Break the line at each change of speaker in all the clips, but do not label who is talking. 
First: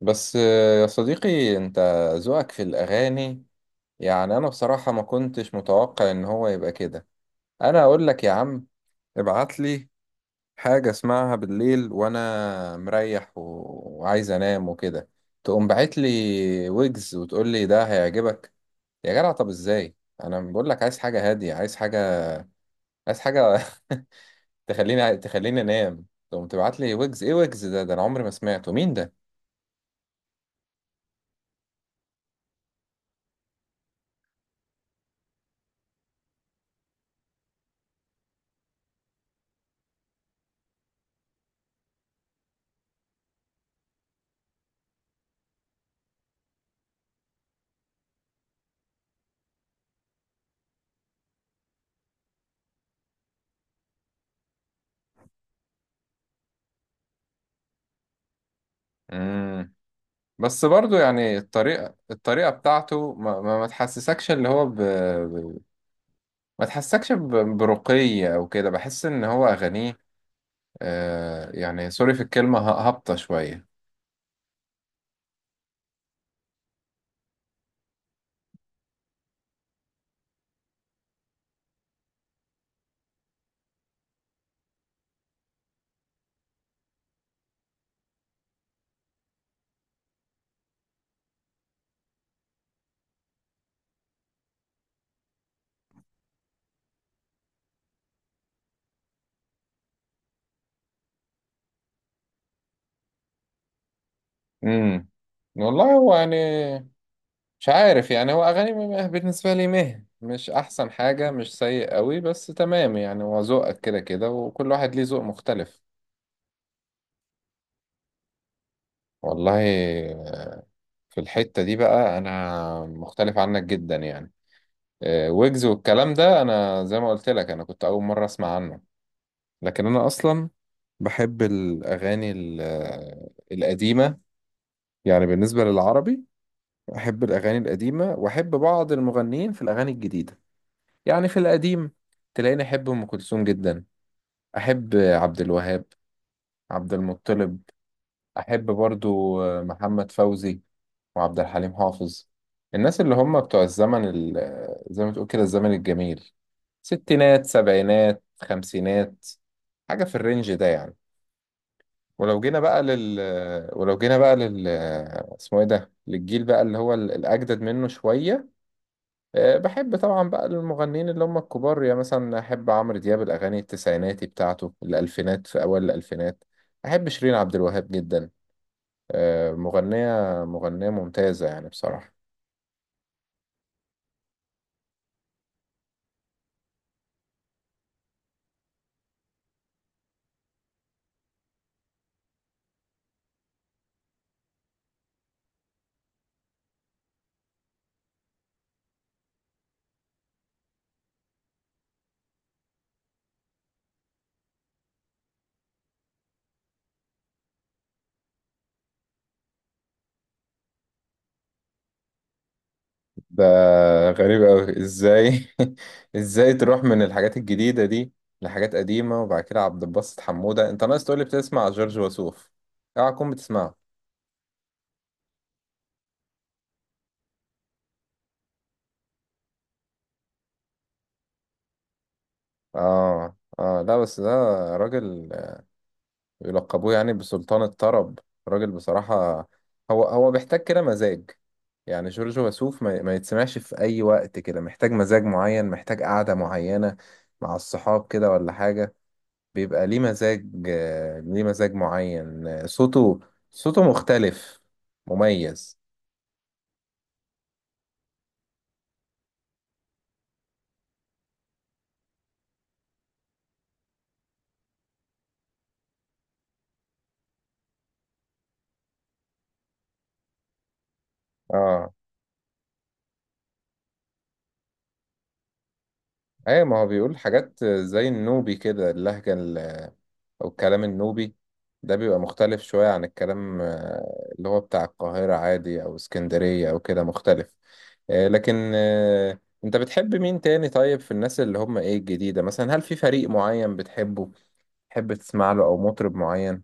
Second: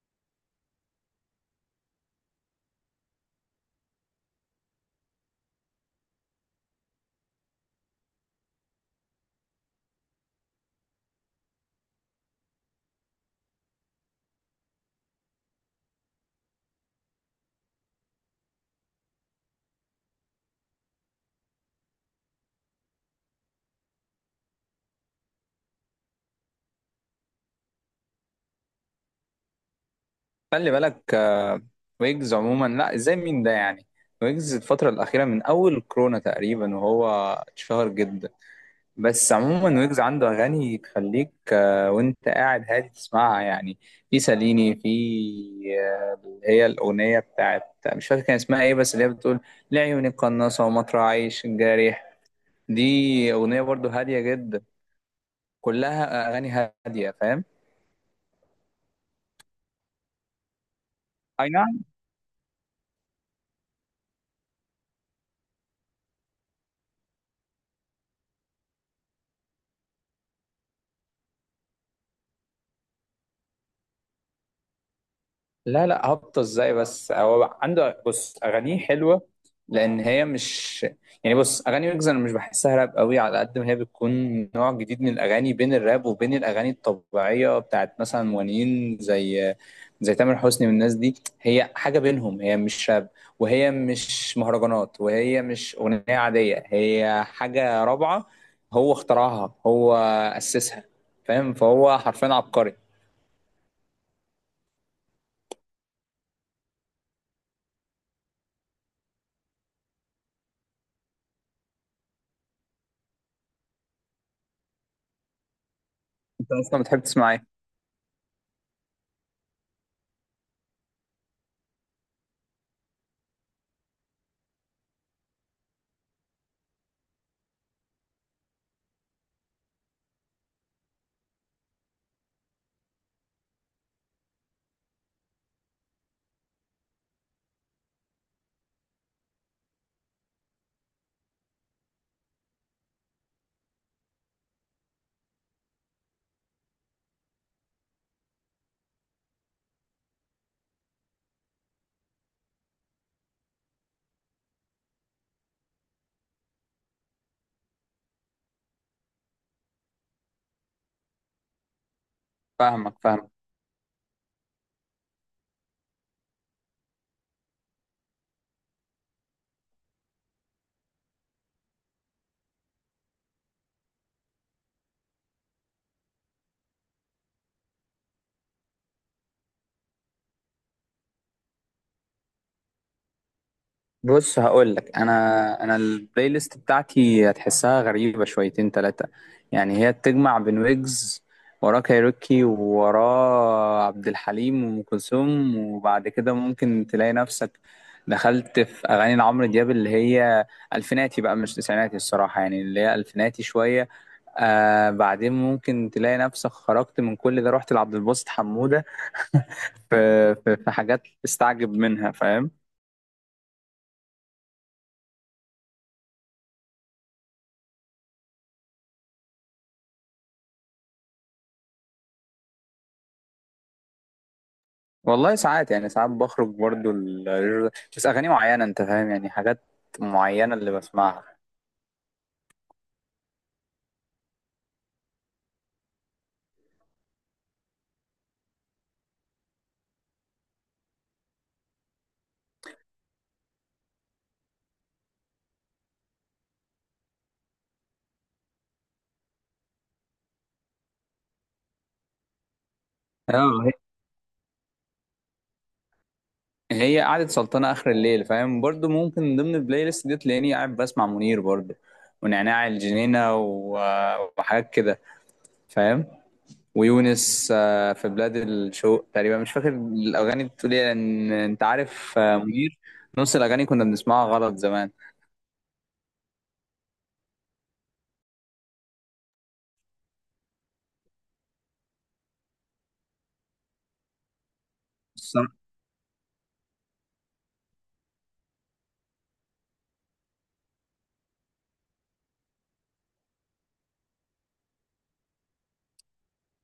بس يا صديقي، انت ذوقك في الاغاني، يعني انا بصراحة ما كنتش متوقع ان هو يبقى كده. انا اقول لك يا عم، ابعت لي حاجة اسمعها بالليل وانا مريح وعايز انام وكده، تقوم باعت لي ويجز وتقول لي ده هيعجبك. يا جدع، طب ازاي؟ انا بقول لك عايز حاجة هادية، عايز حاجة، عايز حاجة تخليني انام، تقوم تبعت لي ويجز. ايه ويجز ده انا عمري ما سمعته. مين
خلي بالك ويجز عموما، لا ازاي مين ده يعني؟ ويجز الفترة الأخيرة من أول كورونا تقريبا، وهو اتشهر جدا. بس عموما ويجز عنده أغاني تخليك وأنت قاعد هادي تسمعها يعني. في ساليني، في اللي هي الأغنية بتاعت، مش فاكر كان اسمها إيه، بس اللي هي بتقول لعيوني قناصة ومطرح عيش الجارح. دي أغنية برضو هادية جدا. كلها أغاني هادية، فاهم؟
ده؟ بس برضو يعني
أي نعم.
الطريقة بتاعته ما تحسسكش اللي هو ما تحسسكش برقي أو كده، بحس إن هو أغانيه آه يعني سوري في الكلمة هابطة شوية.
لا لا، هبطة ازاي؟ بس هو عنده، بص، اغانيه حلوه لان هي مش، يعني بص، اغاني ويجز انا مش بحسها راب قوي على قد ما هي بتكون نوع جديد من الاغاني بين الراب وبين الاغاني الطبيعيه بتاعت مثلا مغنيين زي زي تامر حسني والناس دي. هي حاجه بينهم، هي مش راب وهي مش مهرجانات وهي مش اغنيه عاديه، هي حاجه رابعه. هو اخترعها، هو اسسها. فاهم؟ فهو حرفيا عبقري.
امم والله هو يعني مش عارف، يعني هو أغاني بالنسبة لي مش أحسن حاجة، مش سيء قوي، بس تمام يعني، هو ذوقك كده كده وكل واحد ليه ذوق مختلف.
انت اصلا بتحب تسمع ايه؟
والله، آه، في الحتة دي بقى أنا مختلف عنك جدا يعني. ويجز والكلام ده انا زي ما قلت لك انا كنت اول مره اسمع عنه، لكن انا اصلا بحب الاغاني القديمه، يعني بالنسبه للعربي احب الاغاني القديمه واحب بعض المغنيين في الاغاني الجديده. يعني في القديم تلاقيني احب ام كلثوم جدا، احب عبد الوهاب، عبد المطلب، احب برضو محمد فوزي وعبد الحليم حافظ، الناس اللي هم بتوع الزمن زي ما تقول كده الزمن الجميل، ستينات سبعينات خمسينات، حاجة في الرينج ده يعني.
فاهمك فاهمك
ولو جينا بقى لل اسمه ايه ده، للجيل بقى اللي هو الأجدد منه شوية. أه، بحب طبعا بقى المغنيين اللي هم الكبار، يعني مثلا أحب عمرو دياب، الأغاني التسعيناتي بتاعته الألفينات، في أوائل الألفينات. أحب شيرين عبد الوهاب جدا، مغنية، مغنية ممتازة يعني بصراحة.
بص، هقول لك، انا البلاي ليست بتاعتي هتحسها غريبه شويتين ثلاثه. يعني هي بتجمع بين ويجز، وراه كايروكي، ووراه عبد الحليم وام كلثوم، وبعد كده ممكن تلاقي نفسك دخلت في اغاني لعمرو دياب اللي هي الفيناتي بقى، مش تسعيناتي الصراحه، يعني اللي هي الفيناتي شويه. آه، بعدين ممكن تلاقي نفسك خرجت من كل ده، رحت لعبد الباسط حموده. في حاجات تستعجب منها، فاهم؟
ده غريب أوي، إزاي؟ إزاي تروح من الحاجات الجديدة دي لحاجات قديمة؟ وبعد كده عبد الباسط حمودة؟ أنت ناقص تقولي بتسمع جورج وسوف. أوعى تكون بتسمعه.
والله ساعات، يعني ساعات بخرج برضو بس اغاني معينه انت فاهم، يعني حاجات معينه اللي بسمعها.
آه، آه، لا، بس ده راجل يلقبوه يعني بسلطان الطرب، راجل بصراحة. هو هو بيحتاج كده مزاج، يعني جورج وسوف ما يتسمعش في أي وقت كده، محتاج مزاج معين، محتاج قعدة معينة مع الصحاب كده ولا حاجة، بيبقى ليه مزاج، ليه مزاج معين، صوته،
اه،
صوته مختلف، مميز.
هي قعدة سلطنة آخر الليل، فاهم؟ برضو ممكن من ضمن البلاي ليست دي تلاقيني قاعد بسمع منير برضو، ونعناع الجنينة وحاجات كده، فاهم؟ ويونس، في بلاد الشوق تقريبا، مش فاكر الأغاني بتقول إيه لأن أنت
اه،
عارف منير نص الأغاني كنا بنسمعها غلط زمان.
ايه، ما هو بيقول حاجات زي النوبي كده، اللهجة او الكلام النوبي، ده بيبقى مختلف شوية عن الكلام اللي هو بتاع القاهرة عادي او اسكندرية او كده، مختلف. لكن انت بتحب مين تاني؟ طيب في الناس اللي هم ايه الجديدة، مثلا هل في فريق معين بتحبه تحب تسمع له، او مطرب معين؟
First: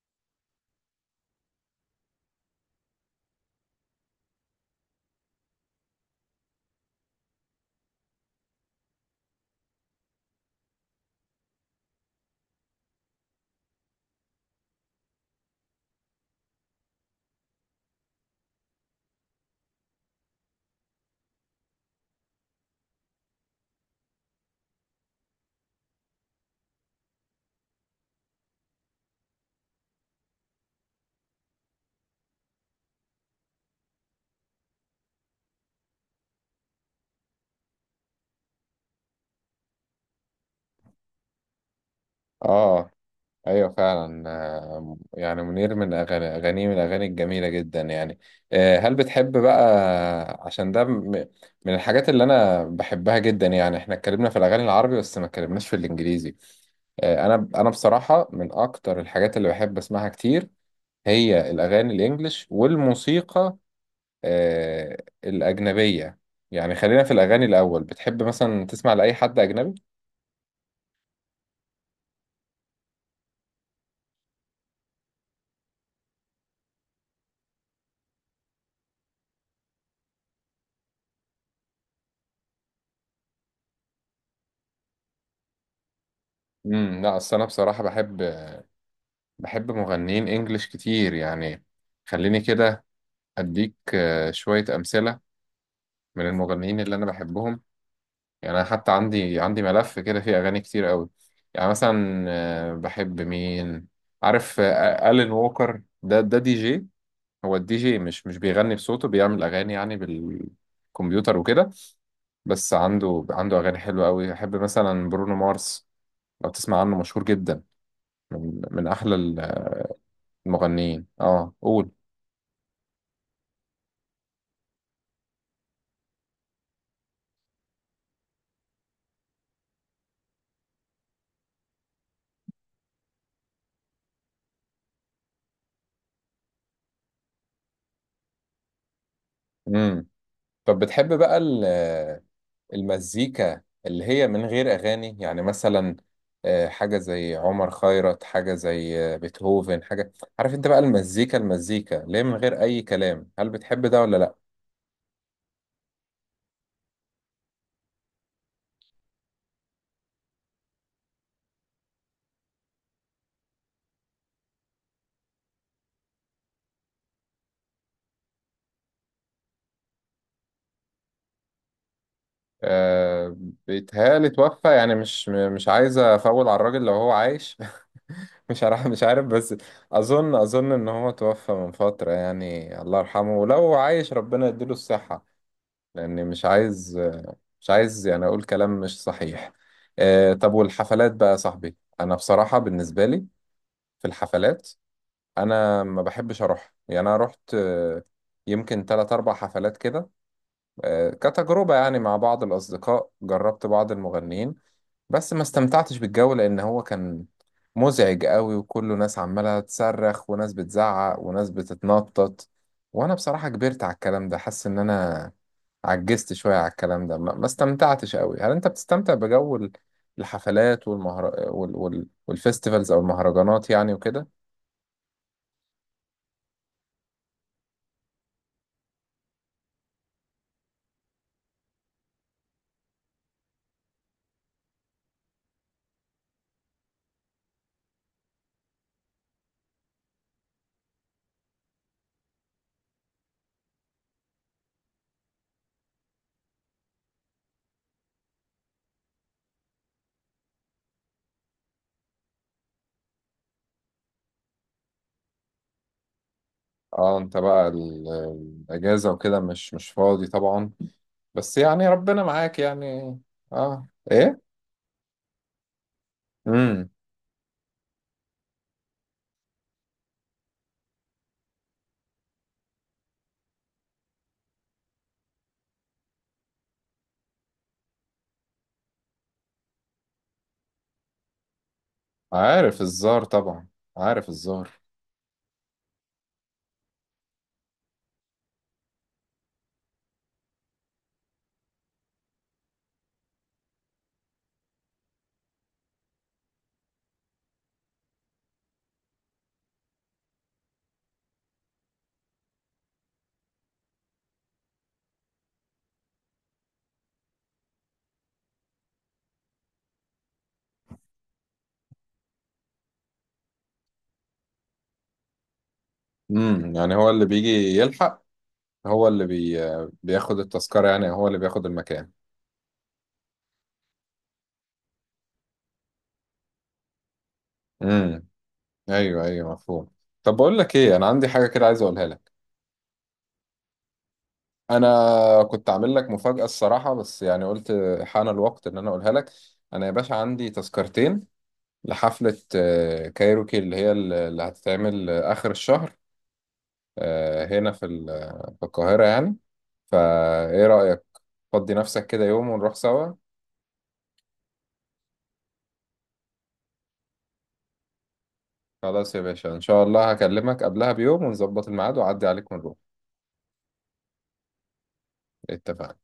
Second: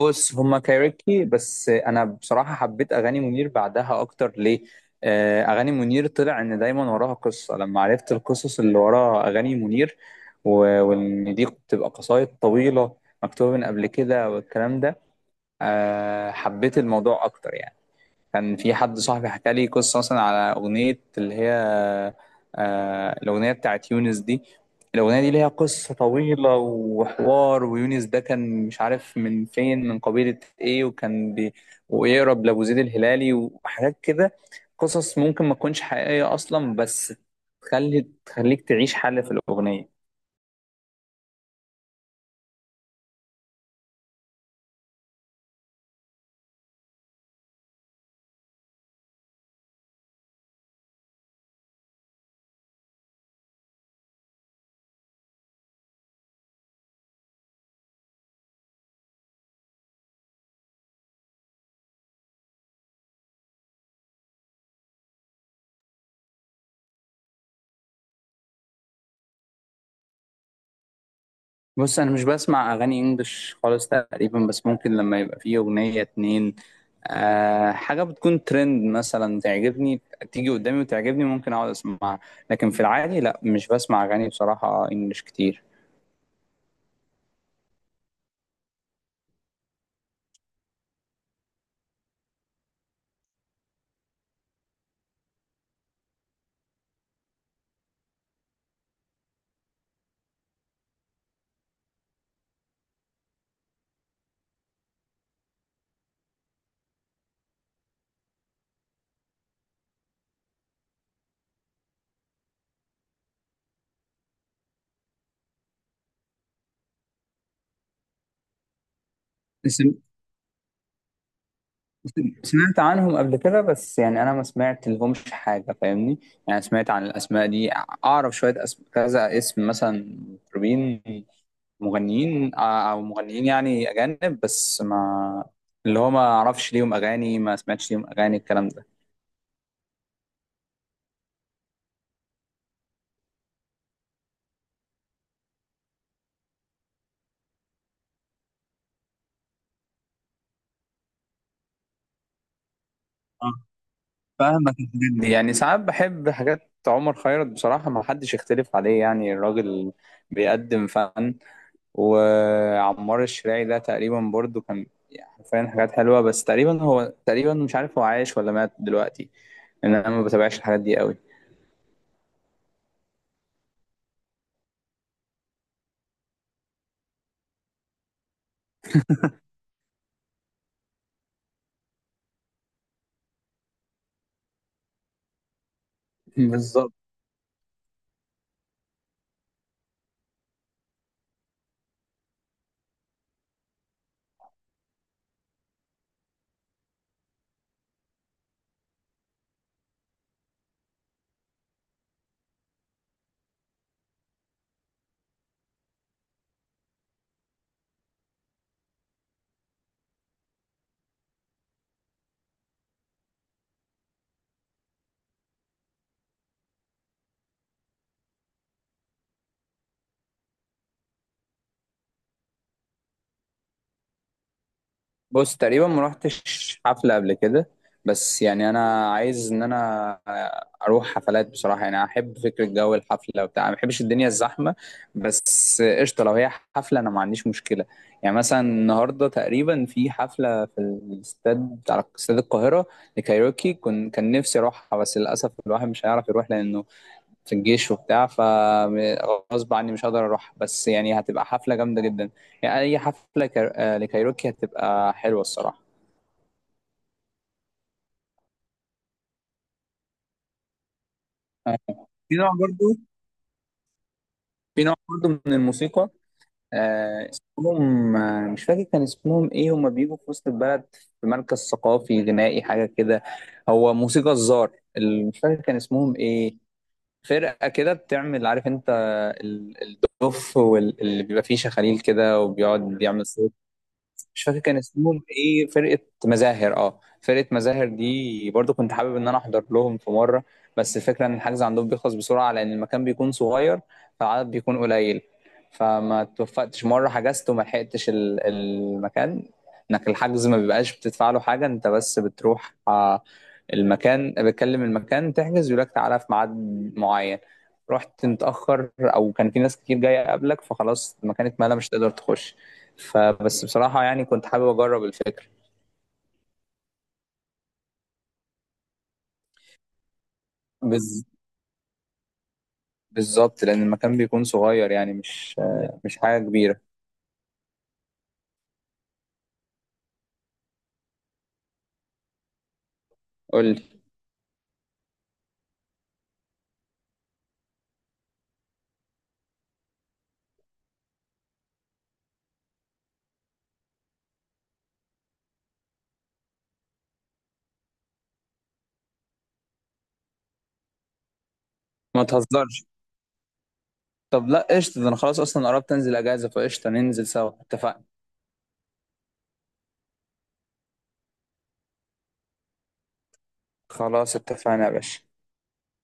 بص، هما كايروكي، بس انا بصراحه حبيت اغاني منير بعدها اكتر. ليه؟ اغاني منير طلع ان دايما وراها قصه. لما عرفت القصص اللي ورا اغاني منير، وان دي بتبقى قصايد طويله مكتوبه من قبل كده والكلام ده، حبيت الموضوع اكتر يعني. كان في حد صاحبي حكى لي قصة مثلا على أغنية اللي هي، آه، الأغنية بتاعت يونس دي. الأغنية دي ليها قصة طويلة وحوار، ويونس ده كان مش عارف من فين، من قبيلة إيه، وكان بي ويقرب لأبو زيد الهلالي وحاجات كده. قصص ممكن ما تكونش حقيقية أصلا، بس تخليك تعيش حالة في الأغنية.
اه، ايوه فعلا، يعني منير، من اغاني اغانيه من الاغاني الجميله جدا يعني. هل بتحب بقى عشان ده من الحاجات اللي انا بحبها جدا؟ يعني احنا اتكلمنا في الاغاني العربي بس ما اتكلمناش في الانجليزي. انا بصراحه من اكتر الحاجات اللي بحب اسمعها كتير هي الاغاني الانجليش والموسيقى آه، الاجنبيه. يعني خلينا في الاغاني الاول، بتحب مثلا تسمع لاي حد اجنبي؟
بص، انا مش بسمع اغاني انجلش خالص تقريبا، بس ممكن لما يبقى فيه اغنية اتنين، أه، حاجة بتكون ترند مثلا تعجبني، تيجي قدامي وتعجبني، ممكن اقعد اسمعها. لكن في العادي لا، مش بسمع اغاني بصراحة انجلش كتير.
لا، اصل انا بصراحه بحب، بحب مغنيين انجليش كتير يعني. خليني كده اديك شوية امثلة من المغنيين اللي انا بحبهم، يعني انا حتى عندي ملف كده فيه اغاني كتير قوي. يعني مثلا بحب مين؟ عارف ألين ووكر؟ ده دي جي، هو الدي جي مش بيغني بصوته، بيعمل اغاني يعني بالكمبيوتر وكده، بس عنده اغاني حلوة قوي. احب مثلا برونو مارس، لو تسمع عنه، مشهور جدا، من احلى
سم-
المغنيين. اه، قول.
سمعت عنهم قبل كده، بس يعني انا ما سمعت لهمش حاجة، فاهمني؟ يعني سمعت عن الاسماء دي، اعرف شوية كذا اسم مثلا، مطربين، مغنيين، او مغنيين يعني اجانب، بس ما، اللي هو ما اعرفش ليهم اغاني، ما سمعتش ليهم اغاني الكلام ده.
مم. طب بتحب بقى المزيكا اللي هي من غير أغاني يعني؟ مثلا حاجة زي عمر خيرت، حاجة زي بيتهوفن، حاجة، عارف انت بقى، المزيكا، المزيكا اللي هي من غير أي كلام، هل
اه
بتحب ده ولا لأ؟
فاهمك. الحاجات دي يعني ساعات بحب حاجات عمر خيرت بصراحة، ما حدش يختلف عليه، يعني الراجل بيقدم فن. وعمار الشراعي ده تقريبا برضو كان، يعني حرفيا حاجات حلوة، بس تقريبا هو، تقريبا مش عارف هو عايش ولا مات دلوقتي لأن أنا ما بتابعش الحاجات دي قوي.
أه، بيتهيألي توفى، يعني مش مش عايز أفول على الراجل لو هو عايش مش عارف، مش عارف، بس أظن إن هو توفى من فترة يعني، الله يرحمه، ولو عايش ربنا يديله الصحة، لأني مش
بالظبط.
عايز، يعني أقول كلام مش صحيح. طب والحفلات بقى يا صاحبي، أنا بصراحة بالنسبة لي في الحفلات أنا ما بحبش أروح. يعني أنا رحت يمكن تلات أربع حفلات كده، كتجربة يعني مع بعض الأصدقاء، جربت بعض المغنيين بس ما استمتعتش بالجو، لأن هو كان مزعج قوي وكله ناس عمالة تصرخ وناس بتزعق وناس بتتنطط. وأنا بصراحة كبرت على الكلام ده، حاسس إن أنا عجزت شوية على الكلام ده، ما استمتعتش قوي. هل انت بتستمتع بجو الحفلات والفستيفالز او المهرجانات يعني وكده؟
بص، تقريبا ما رحتش حفلة قبل كده، بس يعني انا عايز ان انا اروح حفلات بصراحة، يعني احب فكرة جو الحفلة وبتاع، ما بحبش الدنيا الزحمة، بس قشطة لو هي حفلة انا ما عنديش مشكلة. يعني مثلا النهاردة تقريبا في حفلة في الاستاد، بتاع استاد القاهرة، لكايروكي، كن كان نفسي اروحها بس للاسف الواحد مش هيعرف يروح لانه في الجيش وبتاع، فغصب عني مش هقدر اروح، بس يعني هتبقى حفلة جامدة جدا. يعني اي حفلة كار... آه، لكايروكي هتبقى حلوة الصراحة.
اه، انت بقى الاجازة وكده مش فاضي طبعا، بس
آه،
يعني ربنا
في نوع
معاك
برضو،
يعني. اه، ايه؟
في نوع برضو من الموسيقى،
امم
اسمهم، آه، مش فاكر كان اسمهم ايه. هما بيجوا في وسط البلد، في مركز ثقافي غنائي حاجة كده. هو موسيقى الزار. مش فاكر كان اسمهم ايه، فرقة كده بتعمل، عارف انت، ال- الدف واللي بيبقى فيه شخاليل كده
عارف
وبيقعد
الزار
يعمل صوت.
طبعا، عارف
مش فاكر كان
الزار.
اسمهم ايه فرقة. مزاهر، اه، فرقة مزاهر دي برضو كنت حابب ان انا احضر لهم في مرة، بس الفكرة ان الحجز عندهم بيخلص بسرعة لان المكان بيكون صغير، فالعدد بيكون قليل. فما توفقتش مرة، حجزت وما لحقتش المكان. انك الحجز ما بيبقاش بتدفع له حاجة انت، بس بتروح، المكان بتكلم المكان تحجز يقول لك تعالى في ميعاد معين، رحت متأخر او كان في ناس كتير جاية قبلك، فخلاص المكان اتملى مش هتقدر تخش. فبس بصراحة يعني كنت حابب أجرب الفكرة.
يعني هو اللي بيجي يلحق، هو اللي بياخد التذكرة يعني،
بز...
هو اللي بياخد المكان.
بالظبط، لأن المكان بيكون صغير، يعني مش، مش حاجة كبيرة.
امم ايوه، ايوه، مفهوم. طب بقول لك ايه، انا عندي حاجة كده عايز اقولها لك.
قول لي.
انا كنت عامل لك مفاجأة الصراحة، بس يعني قلت حان الوقت ان انا اقولها لك. انا يا باشا عندي تذكرتين لحفلة كايروكي، اللي هي اللي هتتعمل اخر الشهر، هنا في في القاهرة يعني، فايه رأيك؟ فضي نفسك
ما
كده يوم ونروح
تهزرش.
سوا.
طب لا قشطة، ده أنا خلاص أصلا قربت أنزل أجازة، فقشطة ننزل سوا، اتفقنا.
خلاص يا باشا، ان شاء الله هكلمك قبلها بيوم ونظبط الميعاد واعدي عليك ونروح،
خلاص اتفقنا يا باشا.
اتفقنا.